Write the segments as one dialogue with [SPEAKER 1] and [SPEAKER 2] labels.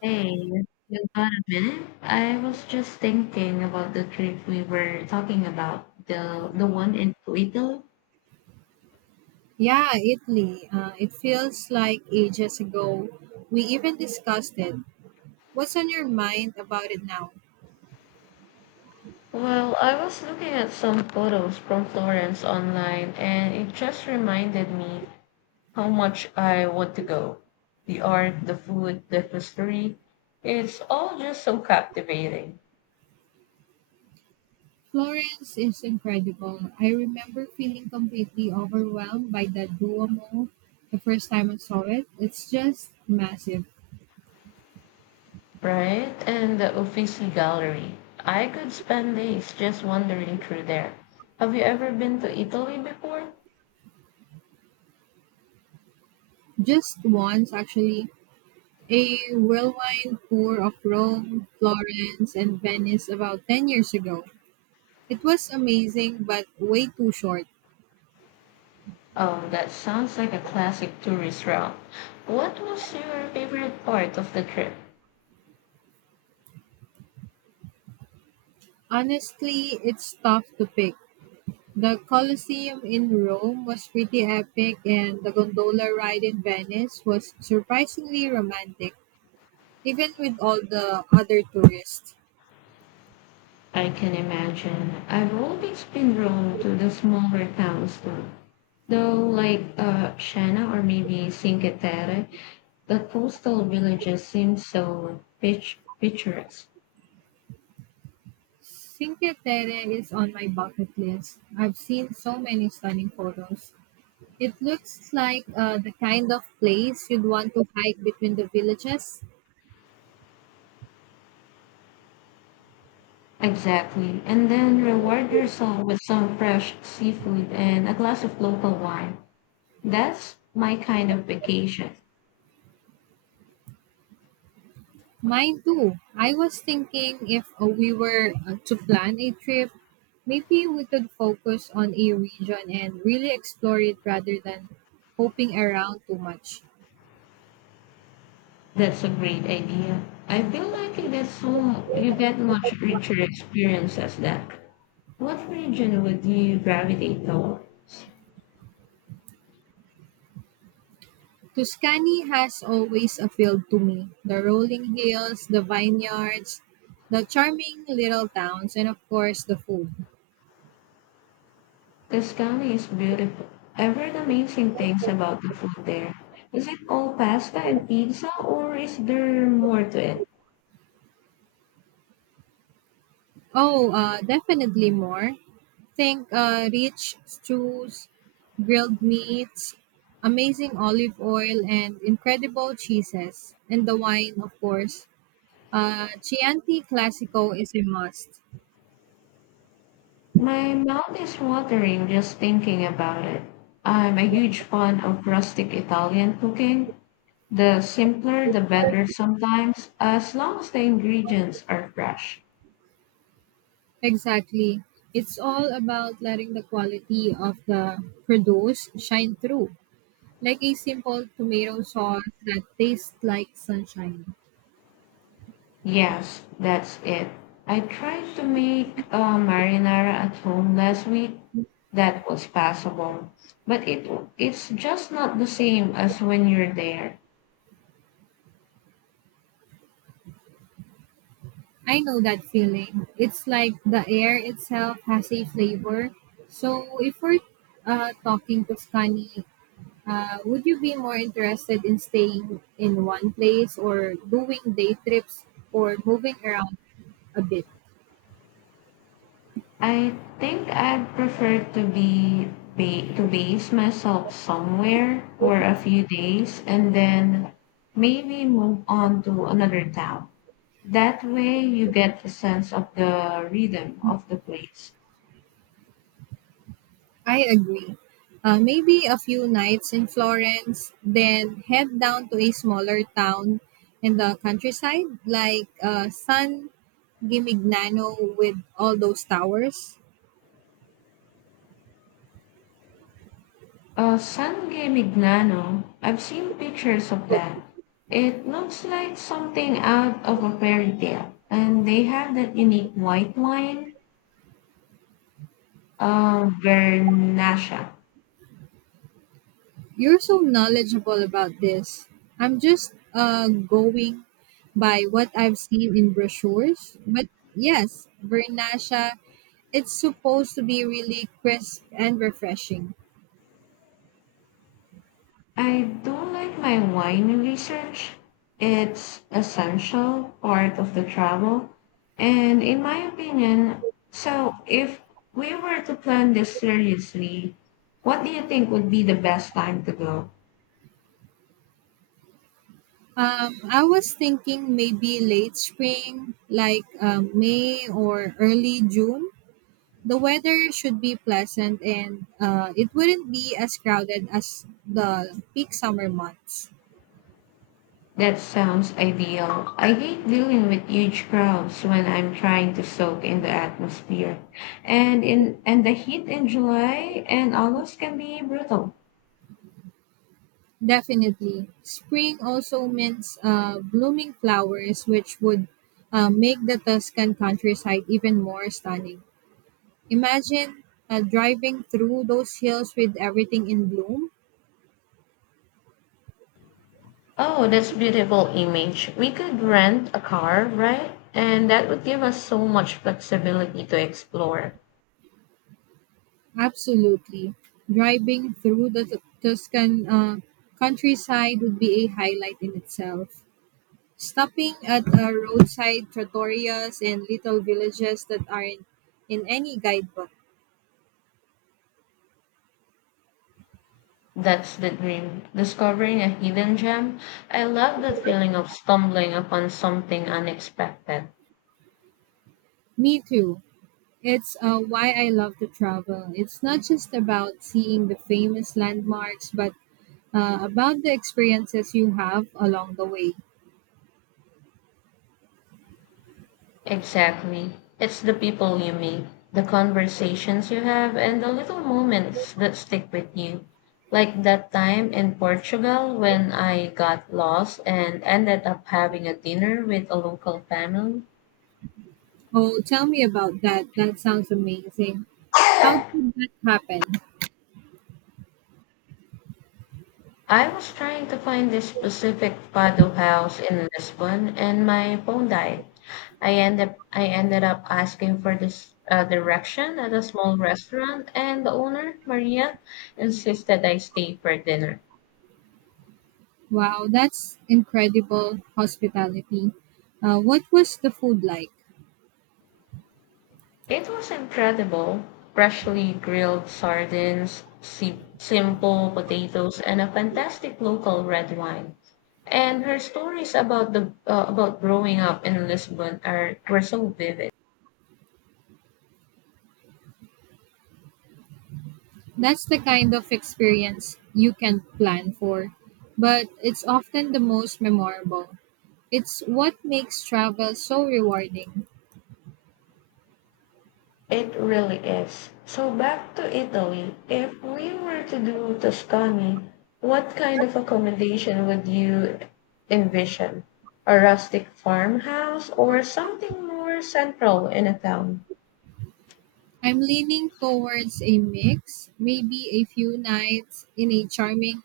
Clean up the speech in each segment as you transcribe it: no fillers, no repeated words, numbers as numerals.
[SPEAKER 1] Hey, you got a minute? I was just thinking about the trip we were talking about, the one in Italy.
[SPEAKER 2] Yeah, Italy. It feels like ages ago. We even discussed it. What's on your mind about it now?
[SPEAKER 1] Well, I was looking at some photos from Florence online and it just reminded me how much I want to go. The art, the food, the history, it's all just so captivating,
[SPEAKER 2] Florence is incredible. I remember feeling completely overwhelmed by that Duomo the first time I saw it. It's just massive.
[SPEAKER 1] right? And the Uffizi Gallery. I could spend days just wandering through there. Have you ever been to Italy before?
[SPEAKER 2] Just once, actually. A whirlwind tour of Rome, Florence, and Venice about 10 years ago. It was amazing, but way too short.
[SPEAKER 1] Oh, that sounds like a classic tourist route. What was your favorite part of the trip?
[SPEAKER 2] Honestly, it's tough to pick. The Colosseum in Rome was pretty epic, and the gondola ride in Venice was surprisingly romantic, even with all the other tourists.
[SPEAKER 1] I can imagine. I've always been drawn to the smaller towns too. Though, like Shana or maybe Cinque Terre, the coastal villages seem so picturesque.
[SPEAKER 2] Cinque Terre is on my bucket list. I've seen so many stunning photos. It looks like the kind of place you'd want to hike between the villages.
[SPEAKER 1] Exactly. And then reward yourself with some fresh seafood and a glass of local wine. That's my kind of vacation.
[SPEAKER 2] Mine too. I was thinking if we were to plan a trip, maybe we could focus on a region and really explore it rather than hoping around too much.
[SPEAKER 1] That's a great idea. I feel like you get much richer experience as that. What region would you gravitate towards?
[SPEAKER 2] Tuscany has always appealed to me. The rolling hills, the vineyards, the charming little towns, and of course the food.
[SPEAKER 1] Tuscany is beautiful. I've heard amazing things about the food there. Is it all pasta and pizza, or is there more to it?
[SPEAKER 2] Oh, definitely more. Think rich stews, grilled meats, amazing olive oil, and incredible cheeses. And the wine, of course. Chianti Classico is a must.
[SPEAKER 1] My mouth is watering just thinking about it. I'm a huge fan of rustic Italian cooking. The simpler, the better sometimes, as long as the ingredients are fresh.
[SPEAKER 2] Exactly. It's all about letting the quality of the produce shine through, like a simple tomato sauce that tastes like sunshine.
[SPEAKER 1] Yes, that's it. I tried to make marinara at home last week. That was passable, but it's just not the same as when you're there.
[SPEAKER 2] I know that feeling. It's like the air itself has a flavor. So, if we're talking Tuscany, would you be more interested in staying in one place or doing day trips or moving around a bit?
[SPEAKER 1] I think I'd prefer to to base myself somewhere for a few days and then maybe move on to another town. That way, you get a sense of the rhythm of the place.
[SPEAKER 2] I agree. Maybe a few nights in Florence, then head down to a smaller town in the countryside like San Gimignano with all those towers.
[SPEAKER 1] San Gimignano. I've seen pictures of that. It looks like something out of a fairy tale, and they have that unique white wine, Vernasha.
[SPEAKER 2] You're so knowledgeable about this. I'm just going by what I've seen in brochures. But yes, Vernasha, it's supposed to be really crisp and refreshing.
[SPEAKER 1] I do like my wine research. It's essential part of the travel, and in my opinion, so if we were to plan this seriously, what do you think would be the best time to go?
[SPEAKER 2] I was thinking maybe late spring, like May or early June. The weather should be pleasant and it wouldn't be as crowded as the peak summer months.
[SPEAKER 1] That sounds ideal. I hate dealing with huge crowds when I'm trying to soak in the atmosphere. And the heat in July and August can be brutal.
[SPEAKER 2] Definitely. Spring also meant blooming flowers, which would make the Tuscan countryside even more stunning. Imagine driving through those hills with everything in bloom.
[SPEAKER 1] Oh, that's beautiful image. We could rent a car, right? And that would give us so much flexibility to explore.
[SPEAKER 2] Absolutely. Driving through the Tuscan countryside would be a highlight in itself. Stopping at roadside trattorias and little villages that aren't in any guidebook.
[SPEAKER 1] That's the dream. Discovering a hidden gem. I love the feeling of stumbling upon something unexpected.
[SPEAKER 2] Me too. It's why I love to travel. It's not just about seeing the famous landmarks, but about the experiences you have along the way.
[SPEAKER 1] Exactly. It's the people you meet, the conversations you have, and the little moments that stick with you. Like that time in Portugal when I got lost and ended up having a dinner with a local family.
[SPEAKER 2] Oh, tell me about that. That sounds amazing. How did that happen?
[SPEAKER 1] I was trying to find this specific Fado house in Lisbon and my phone died. I ended up asking for this direction at a small restaurant, and the owner, Maria, insisted I stay for dinner.
[SPEAKER 2] Wow, that's incredible hospitality. What was the food like?
[SPEAKER 1] It was incredible freshly grilled sardines, simple potatoes, and a fantastic local red wine. And her stories about the about growing up in Lisbon are were so vivid.
[SPEAKER 2] That's the kind of experience you can plan for, but it's often the most memorable. It's what makes travel so rewarding.
[SPEAKER 1] It really is. So back to Italy. If we were to do Tuscany, what kind of accommodation would you envision? A rustic farmhouse or something more central in a town?
[SPEAKER 2] I'm leaning towards a mix, maybe a few nights in a charming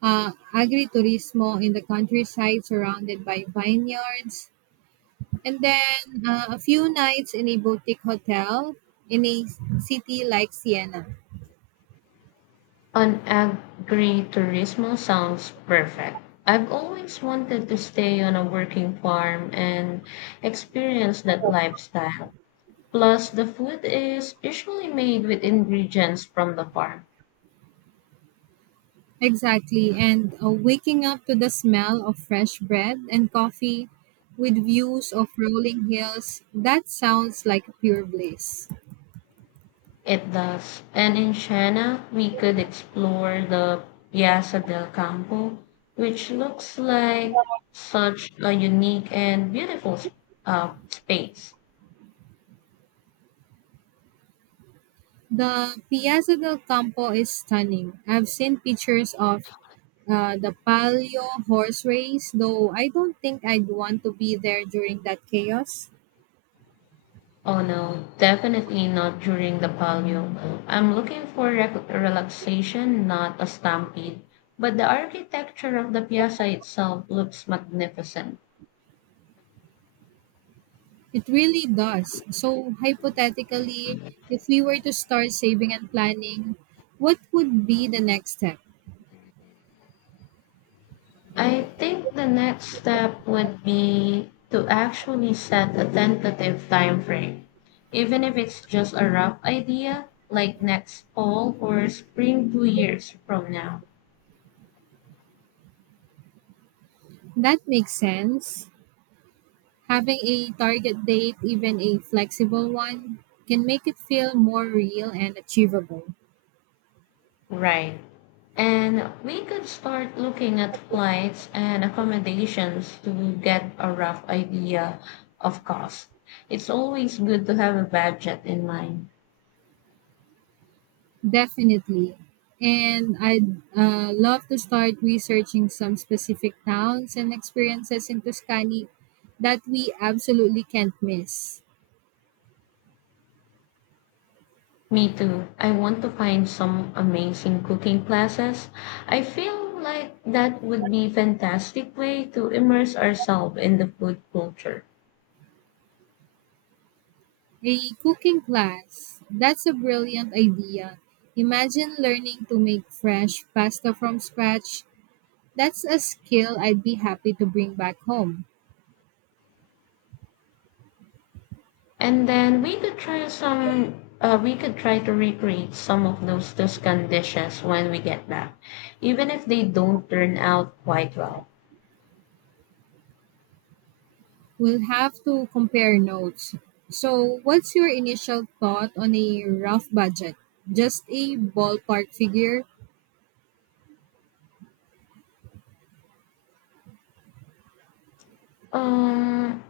[SPEAKER 2] agriturismo in the countryside surrounded by vineyards, and then a few nights in a boutique hotel in a city like Siena.
[SPEAKER 1] An agriturismo sounds perfect. I've always wanted to stay on a working farm and experience that lifestyle. Plus, the food is usually made with ingredients from the farm.
[SPEAKER 2] Exactly, and waking up to the smell of fresh bread and coffee with views of rolling hills, that sounds like pure bliss.
[SPEAKER 1] It does. And in Siena, we could explore the Piazza del Campo, which looks like such a unique and beautiful space.
[SPEAKER 2] The Piazza del Campo is stunning. I've seen pictures of the Palio horse race, though I don't think I'd want to be there during that chaos.
[SPEAKER 1] Oh no, definitely not during the Palio. I'm looking for relaxation, not a stampede. But the architecture of the piazza itself looks magnificent.
[SPEAKER 2] It really does. So, hypothetically, if we were to start saving and planning, what would be the next step?
[SPEAKER 1] I think the next step would be to actually set a tentative time frame, even if it's just a rough idea, like next fall or spring 2 years from now.
[SPEAKER 2] That makes sense. Having a target date, even a flexible one, can make it feel more real and achievable.
[SPEAKER 1] Right. And we could start looking at flights and accommodations to get a rough idea of cost. It's always good to have a budget in mind.
[SPEAKER 2] Definitely. And I'd love to start researching some specific towns and experiences in Tuscany that we absolutely can't miss.
[SPEAKER 1] Me too. I want to find some amazing cooking classes. I feel like that would be fantastic way to immerse ourselves in the food culture.
[SPEAKER 2] A cooking class. That's a brilliant idea. Imagine learning to make fresh pasta from scratch. That's a skill I'd be happy to bring back home.
[SPEAKER 1] And then we could try we could try to recreate some of those Tuscan dishes when we get back, even if they don't turn out quite well.
[SPEAKER 2] We'll have to compare notes. So, what's your initial thought on a rough budget? Just a ballpark figure?
[SPEAKER 1] Um,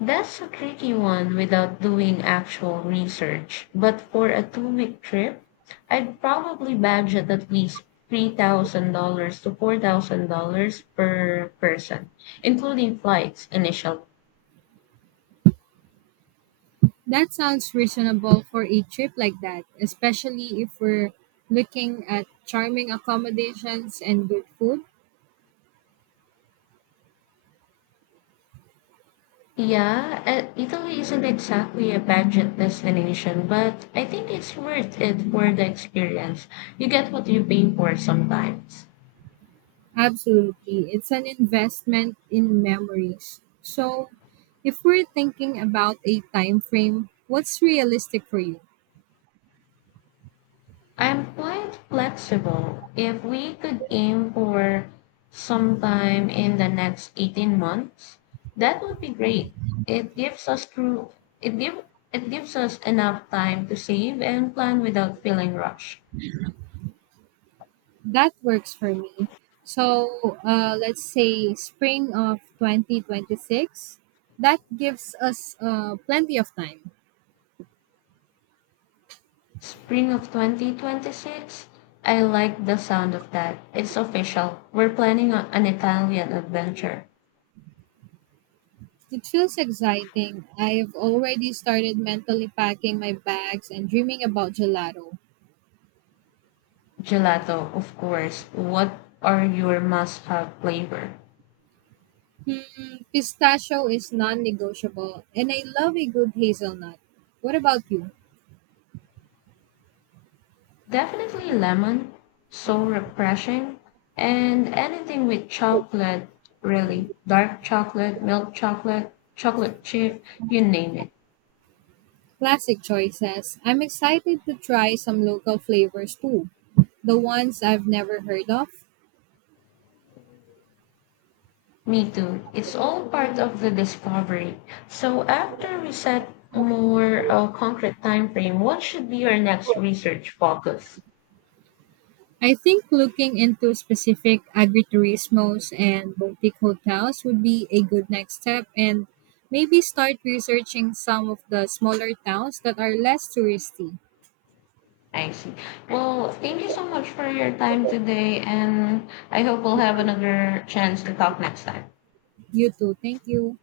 [SPEAKER 1] that's a tricky one without doing actual research. But for a two-week trip, I'd probably budget at least $3,000 to $4,000 per person, including flights, initial
[SPEAKER 2] That sounds reasonable for a trip like that, especially if we're looking at charming accommodations and good food.
[SPEAKER 1] Yeah, Italy isn't exactly a budget destination, but I think it's worth it for the experience. You get what you pay for sometimes.
[SPEAKER 2] Absolutely. It's an investment in memories. So, if we're thinking about a time frame, what's realistic for you?
[SPEAKER 1] I'm quite flexible. If we could aim for sometime in the next 18 months, that would be great. It gives us true, it give, it gives us enough time to save and plan without feeling rushed.
[SPEAKER 2] That works for me. So, let's say spring of 2026. That gives us plenty of time.
[SPEAKER 1] Spring of 2026? I like the sound of that. It's official. We're planning on an Italian adventure.
[SPEAKER 2] It feels exciting. I've already started mentally packing my bags and dreaming about gelato.
[SPEAKER 1] Gelato, of course. What are your must have flavor?
[SPEAKER 2] Hmm, pistachio is non negotiable, and I love a good hazelnut. What about you?
[SPEAKER 1] Definitely lemon. So refreshing. And anything with chocolate, really. Dark chocolate, milk chocolate, chocolate chip, you name it.
[SPEAKER 2] Classic choices. I'm excited to try some local flavors too, the ones I've never heard of.
[SPEAKER 1] Me too. It's all part of the discovery. So after we set more concrete time frame, what should be your next research focus?
[SPEAKER 2] I think looking into specific agriturismos and boutique hotels would be a good next step and maybe start researching some of the smaller towns that are less touristy.
[SPEAKER 1] I see. Well, thank you so much for your time today, and I hope we'll have another chance to talk next time.
[SPEAKER 2] You too. Thank you.